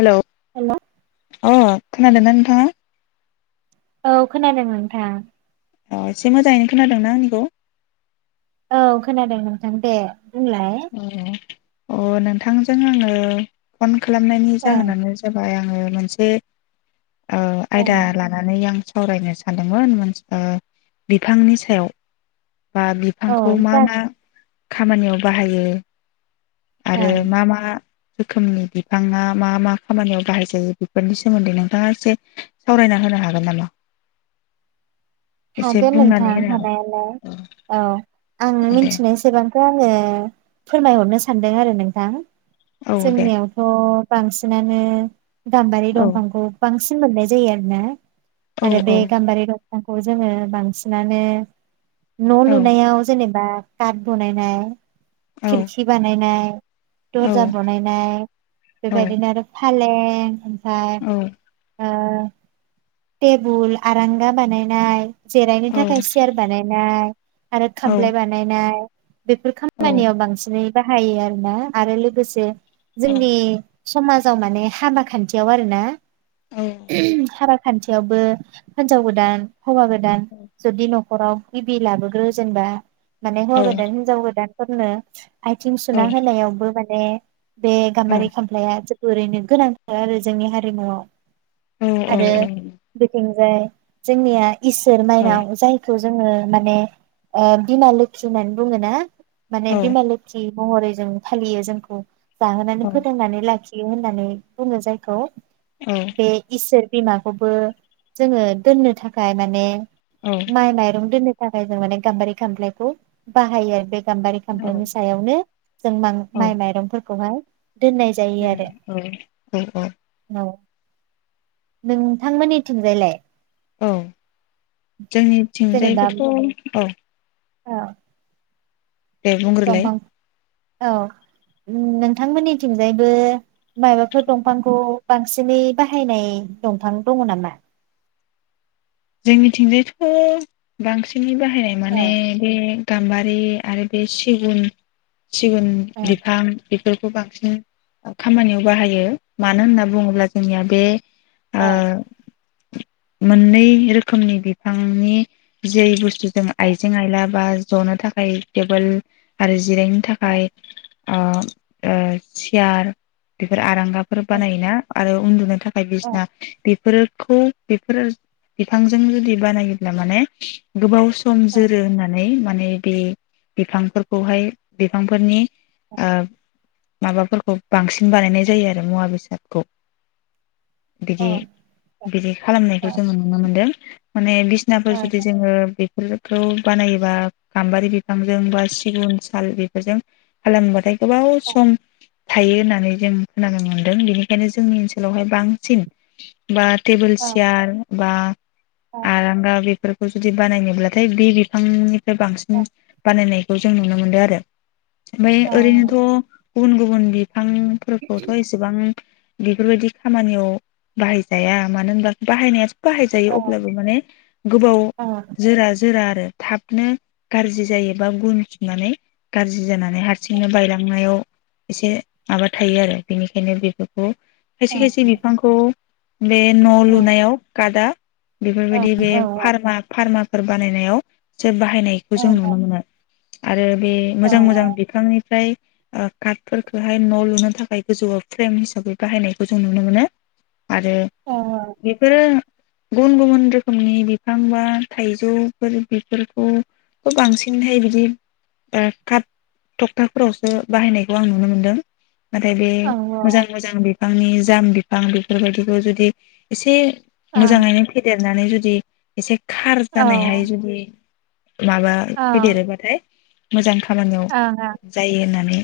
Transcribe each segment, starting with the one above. Hello hello अ। खोनादोंना नोंथाङा? औ खोनादों नोंथां। औ एसे मोजाङैनो खोनादोंना आंनिखौ? औ खोनादों नोंथां दे। बुंलाय औ। अ नोंथांजों आङो फन खालामनायनि ओं जाहोनानो जाबाय आङो मोनसे औ आयदा ओं लानानै आं सावरायनो सानदोंमोन‌ मोनस ओ बिफांनि सायाव। बा औ बिफांखौ मा जा मा खामानियाव बाहायो। आरो ओं मा मा रोखोमनि बिफाङा मा मा खामानियाव बाहाय जायो बेफोरनि सोमोन्दै नोंथाङा एसे सावरायना होनो हागोन नामा? एसे हागोन बुंनानै नोंथां होनो हागोन हानायालाय औ। आं दे मिनथिनायसेबां खौ आङो फोरमायहरनो सानदों आरो नोंथां। औ दे जोंनियावथ'। बांसिनानो गाम्बारि औ दंफांखौ बांसि सिन मोननाय जायोना। आरो बे दोननाय गामबायारि दं खौ जोङो बांसिनानो न' औ लुनायाव जेने बा काद बनायनाय खिरखि बानायनाय औ दर्जा बनायनाय बेबायदिनो आरो फा फालें ओम - फाय ओ थेबुल, आरांगा बानाय नाय जिरायनो थाखाय सियार बानायनाय आरो खामफ्लाय बानायनाय बेफोर खामानियाव बांसिनै बाहायो आरो ना आरो लोगोसे जोंनि समाजाव माने हाबा खान्थियाव आरो ना हाराग खान्थियावबो हिनजाव गोदान। हौवा गोदान जुदि न'खराव गिबि लाबोग्रो जेनेबा। माने हौवा हिनजाव गोदान। फोरनो आथिं सुना होनायावबो दङ। बे गाम्बारि खामफ्लाया। ओरैनो गोनांथार आरो जोंनि हारिमुआव। आरो बेफोरनि - फ्राय जोंनिया। इसोर माइनाव जायखौ जोङो माने बिमा लोखि होननानै बुङो ना? माने बिमा लोखि महरै जों फालियो जोंखौ जाहोनानै फोथांनानै लाखि बियो होननानै बुङो जायखौ बे इसोर। बिमाखौबो जोङो दोननो थाखाय गाय माने। माइ माइरं दोननो थाखाय जों माने गाम्बारि खाम्लायखौ बाहायो आरो बे गाम्बारि खामफनि सायावनो जों म माइ माइरंफोरखौहाय दोननाय जायो आरो न नोंथांमोननि थुनजायलाय। औ जेनेबा जोंनिथिंजायबोथ' औ औ। दे बुंग्रोलाय। दंफां औ नोंथांमोननिथिंजायबो माबाफोर दंफांखौ बांसिनै बाहायनाय दंफां दङ नामा? जोंनिथिंजायथ' बांसिनै बाहाय बाहायनाय औ माने बे गामबारि आरो बे सिगुन सिगुन ओं बिफां बेफोरखौ बांसिन खामानियाव बाहायो मानो होनना बुङोब्ला जोंनिया बे ओ। मोननै रोखोमनि बिफांनि जे बुस्थु जों आइजें आइला बा जनो थाखाय थेबोल आरो जिरायनो थाखाय अ ओ सियार बेफोर आरां गाबाफोर ओ बानायोना आरो उन्दुनो थाखाय ओ बायदिसिना बेफोरो खौ बेफोरो बिफांजों जुदि बानायोब्ला माने गोबाव सम ओ जोरो होननानै माने बे बिफां फोरखौहाय बिफां फोरनि ओ माबाफोरखौ बांसिन बानायनाय जायो आरो मुवा बेसादखौ। ओ बिदि बिदि ओ खालामनायखौ जोङो नुनो मोनदों। माने बिसना फोर जुदि जोङो बे फोरखौ बानायोबा गाम्बारि बिफांजों बा सिगुन साल बेफोरजों खालाम बाथाय गोबाव सम थायो होननानै जों खोनानो मोनदों बेनिखायनो जोंनि ओनसोलावहाय बांसिन बा टेबोल ओ चियार बा आरांगा बेफोर खौ जुदि बानायनो ब्लाथाय बे बिफांनि फ्राय बांसिन ओ बानायनाय बेखौ जों नुनो मोनदों आरो। ओमफाय औ ओरैनोथ' गुबुन गुबुन बि फां फोरखौथ' एसेबां बेफोरबायदि खामानियाव बाहायजाया मानो होनबा बाहायनाय बाहाय जायो अब्लाबो माने गोबाव जोरा जोरा आरो थाबनो गाज्रि जायोबा गुन सुननानै गाज्रि जानानै हारसिंनो बायलांनायाव एसे माबा थायो आरो बेनिखायनो बेफोरखौ खायसे खायसे बिफांखौ बे न' लुनायाव आदा बेफोरबायदि बे फार्मा फार्मा फोर बानायनायाव बे बाहायनायखौ जों नुनो मोनो। आरो बे मोजां मोजां बिफांनिफ्राय ओ काटफोरखौहाय न' लुनो थाखाय गोजौआव फ्रेम हिसाबै बाहायनायखौ जों नुनो मोनो। आरो बेफोरो गुबुन गुबुन रोखोमनि बिफां बा थाइजौफोर बेफोरखौबो बांसिनहाय बिदि बा काट थखथाफोरावसो बाहायनायखौ आं नुनो मोनदों। नाथाय बे मोजां मोजां बि फांनि जाम बिफां बेफोरबायदिखौ जुदि एसे मोजाङैनो फेदेरनानै जुदि एसे खार औ जानायहाय जुदि माबा ओं फैदेरोबाथाय मोजां खामानियाव ओं जायो होननानै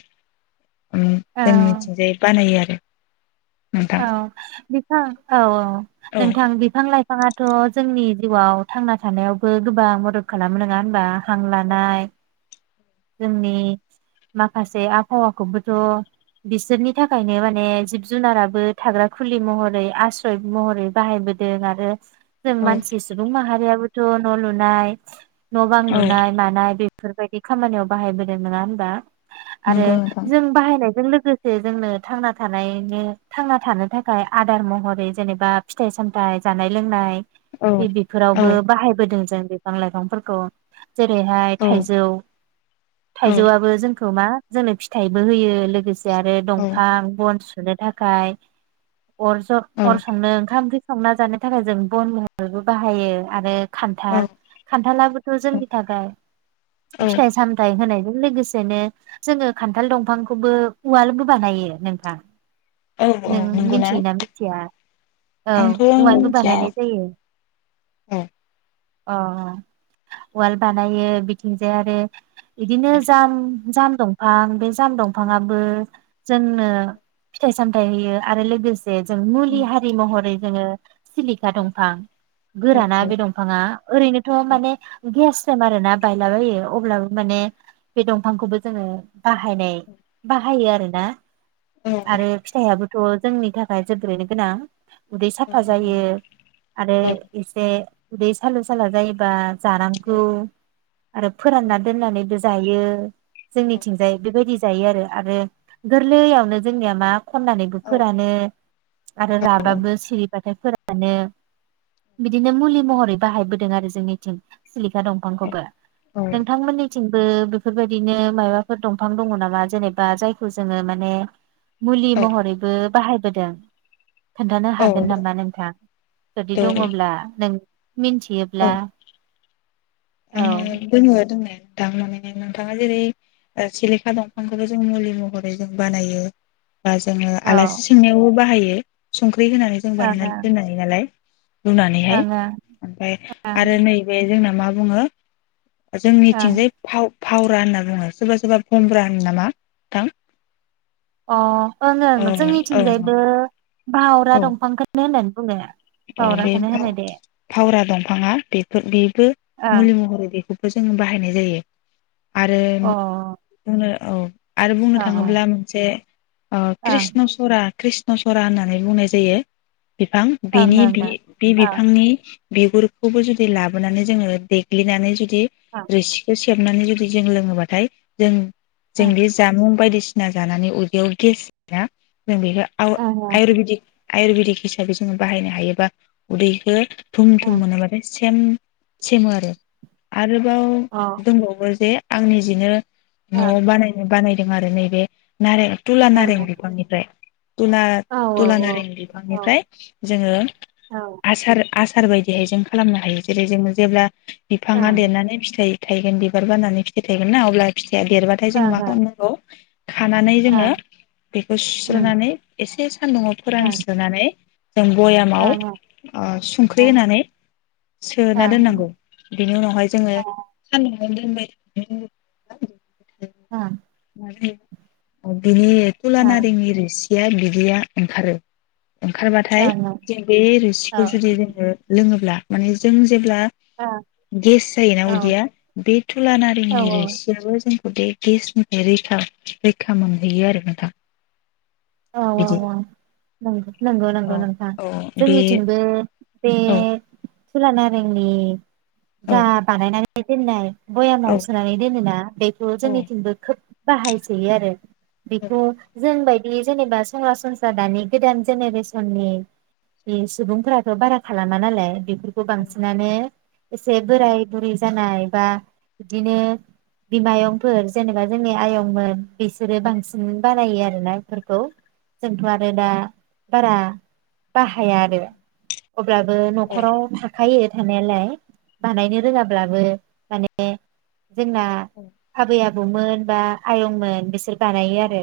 ओम औ जोंनिजाय बानायो आरो। दे औ बिफां औ औ औ नोंथां बिफां लाइ फाङाथ' जोंनि जिउआव थांना थानायावबो गोबां मदद खालामो नङा होनबा। हां लानाय जोंनि माखासे आबहावाखौबोथ' बिसोरनि थाखायनो माने जिब जुनाराबो थाग्रा खुलि महरै आसश्रय महरै बाहायबोदों आरो जों औ मानसि सुबुं माहारियाबो थ' न' लुनाय न' बां औ लुनाय मानाय बे फोरबायदि खामानियाव बाहायबोदों नङा होनबा। आरो नंगौ नोंथां जों बाहायनाय जों लोगोसे जोंनो थांना थानायनि थांना थानो थाखाय आदार महरै जेनेबा फिथाइ सामथाइ जानाय लोंनाय औ बेफोरावबो बाहायबोदों जों। बिफां लायफांफोरखौ जेरैहाय औ थाइजौ औ थाइजौआबो जों खौ मा जोंनो फिथाइबो होयो लोगोसे आरो औ दंफां बनु नो थाखाय अर ज अर संनो ओंखाम ओंख्रि संना जानो थाखाय जों बन महरबो बाहायो आरो औ खान्थाल खान्थालाबोथ' जोंनि औ थाखाय सामथाय होनाय लोगोसेनो जोङो खान्थाल दंफांखौबो उवालबो बानायो नोंथां औ नों औ नंगौना मिथियोना मिथिया औ आंथ' औवायाबो मिथिया बानायनाय जायो। औ ओ उवाल बानायो बिथिंजाय आरो बिदिनो औ जाम जाम दंफां बे जाम दंफांङाबो जोंनो फिथाइ सामथाइ होयो आरो लोगोसे जों मुलि उम हारि महरै जोङो सिलिखा औ दंफां औ गोराना औ बे दंफाङा ओरैनोथ' माने गेस मार आरो ना बायलाबायो अब्लाबो माने बे दंफांखौबो जोङो बाहायनाय बाहायो आरो ना औ आरो फिथाइयाबो थ' जोंनि थाखाय जोबोरैनो गोनां उदै साफा जायो आरो एसे उदै सालु साला जायोबा जानांगौ आरो फोराननानै बो जायो जोंनिथिंजायै बेबायदि जायो आरो आरो गोरलैयावनो जोंनिया मा खननानैबो फोरानो आरो राबाबो सिरि [unintelligible] फोरानो बिदिनो मुलि महरै बाहायबोदों आरो जोंनिथिं। सिलिखा दंफांखौबो नों थिंबो बेफोरबायदिनो मायबाफोर दंफां दङ नामा जेनेबा जायखौ जोङो माने मुलि महरैबो बाहाय बोदों खोन्थानो औ हागोन नामा नोंथां जुदि औ दङब्ला नों मिन्थियोब्ला औ औ [unintelligible] दोङो दोंना नोंथां माने नोंथाङा जेरै ओ सिलेखा दंफांखौबो जों मुलि महरै जों बानायो। बा जोङो ओं आलासि सोंनायावबो बाहायो। ए सं ख्रै होनानै जों ओं बानायनानै दोननो हायो नालाय। रुनानैहाय ओं ओं ओमफ्राय आरो ओं नैबे जोंना बुंङो ओं जोंनिथिंजाय फाव फावरा होनना बुङो सोरबा सोरबा बमब्रा होना नामा नोंथां? अ ओं ओं औ जोंनिथिंजायबो भावरा दंफांखोनो होनो। [unintelligible] अ बे दे फाव-फावरा दंफाङा बेफोर बेबो ओं मुलि महरै बेखोबो जोङो बाहायनाय जायो। आरो अ ओं जोंनो औ आरो बुंनो ओं थाङोब्ला मोनसे ओ ओं कृष्णसुरा कृष्ण नसरा होननानै बुंनाय जायो बिफां ओं बिनि ओं ओं बि बे बिफांनि बिगुरखौबो जुदि लाबोनानै जोङो देग्लिनानै जुदि रोसि सेबनानै जुदि जों लोङोबाथाय जों जों ओं बे जामुं बायदि सिना जानानै उदैयाव गेस जायोना। नों बेखौ ओं अ आयु-आयुरुवेदिक आयुरबेडिक हिसाबै जों बाहायनो हायोबा उदैखो थुम ओं थुम ओं मानोबाथाय सेम सेमो आरो आरो। औ बाव दंबावो जे आं निजेनो औ नआव बानायनो बानाय आरो नैबे नारें तुला नारें औ बिफांनिफ्राय तुला तुला नारें औ बिफांनिफ्राय जोङो आसार आसार बायदिहाय जों खालामनो हायो जेरै जोङो जेब्ला बिफाङा देरनानै फिथाइ थायगोन बिबार बाननानै फिथाइ थायगोना अब्ला। फिथाया देरबाथाय जोङो ओं ओं मा ओं ओं खालामनांगौ खानानै जोङो बेखौ उम सुस्रनानै एसे सान्दुंङाव ओं फोरानस्रोनानै जों भयामाव ओं ओं संख्रि होनानै अ सोना दोननांगौ बिनि उनावहाय जोङो [inaudible] आ औ बि कला नारेंं र बिया बिदैया ओंखारो ओंखारबाथाय ओं ओं जों बे औ रोसिखौ जुदि जोङो लोङोब्ला माने जों जेब्ला औ गेस जायोना औ उदैया बे थुला नारिेंनि रुसियाबो जों [unintelligible] रैखा रैखा मोनहैयो आरो नोंथां। औ औ बिदि औ नंगौ नंगौ औ नोंथां औ बे जोंनिथिंबो बे। औ थुला नारेनि औ जा बानायनाय बेदि भयामाव औ सोनानै दोनोना बेखौ औ जोंनिथिंबो खोब बाहायसै आरो। बेखौ जोंबायायदि बे जेनेबा सरासनस्रा दानि गोदान जेनेरेसननि बे सुबुंफोराथ बारा खालामा नालाय बेफोरखौ बांसिनानो एसे बोराय बुरै जानाय बा बिदिनो बिमायंफोर जेनेबा जोंनि आयंमोन। बेसोरो बांसिनमोन बानायो आरोना। बेफोरखौ जोंथ' आरो दा बारा बाहाया आरो। अब्लाबो न'खराव थाखायो थानायालाय बानायनो रोङाब्लाबो माने जोंना आबै आब बौमोन बा आयंमोन बिसोर बानायो आरो।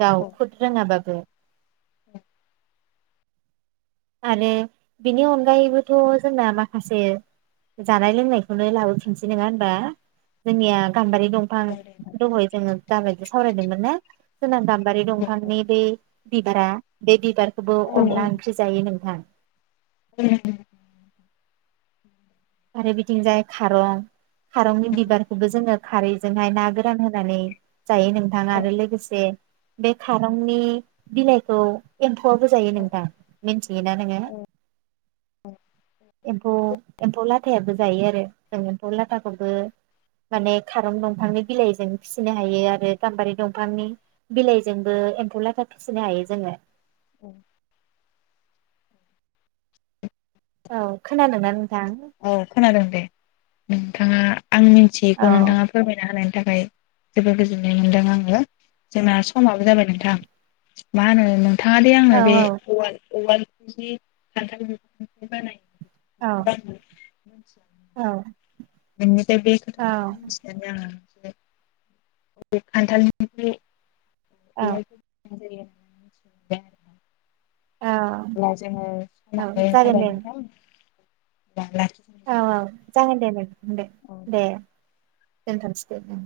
गाव औ खुद रोंआ बाबो आरो बिनि अनगायैबोथ' जोंना माखासे जानाय लोंनायखौनो लाबोफिनसै नङा हबा? जोंनिआ गाम्बारि दंफां दहय जोङो दाबायदि सावरायदोंमोन ना? ओना गाम्बारि औ औ दंफांनि बे बिबारा बे बिबार खौबो औ अनला ओंख्रि जायो नोंथां। उम आरो बिथिं जाय खारं खारंनि बिबारखौबो जोङो खारैजोंहाय ना गोरान होनानै जायो नोंथां आरो लोगोसे बे खारंनि बिलाइखौ एमफौ आबो जायो औ नोंथां मिथियोना नोङो? एम्फौ एमफौ लाथ थायाबो जायो आरो जों एम्फौ लाथाखौबो माने खारं दंफांनि बिलाइजों फिसिनो हायो आरो गाम्बारि दंफांनि बिलाइजोंबो एम्फौ लाथा फिसिनो हायो जोङो। औ। औ खोनादों ना न? औ खोनादों दे। नोंथाङा आं मिन्थियैखौ औ नोंथाङा फोरमायना होनायन थाखाय जोबोर गोजोननाय मोनदों आङो जोंना समाबो जाबाय नोंथां मा होनो थाङादि आङो औ आंनो बे ओवाल औवाल से खान्थाल बिफांजों बानायो। औ [unintelligible] औ [unintelligible] नोंनिफाय बे औ खोथाखौ मिथिनानै आंहा द [inaudible] [unintelligible] खान्थालनिफ्राय औ [unintelligible] स [inaudible] औ अब्ला जोङो औ समाबो जागोन जाबाय दे नोंथां। अब्ला औ लाखिथ'नोसै औ। नोंथां जागोन दे दे दे। दोनथ'नोसै दे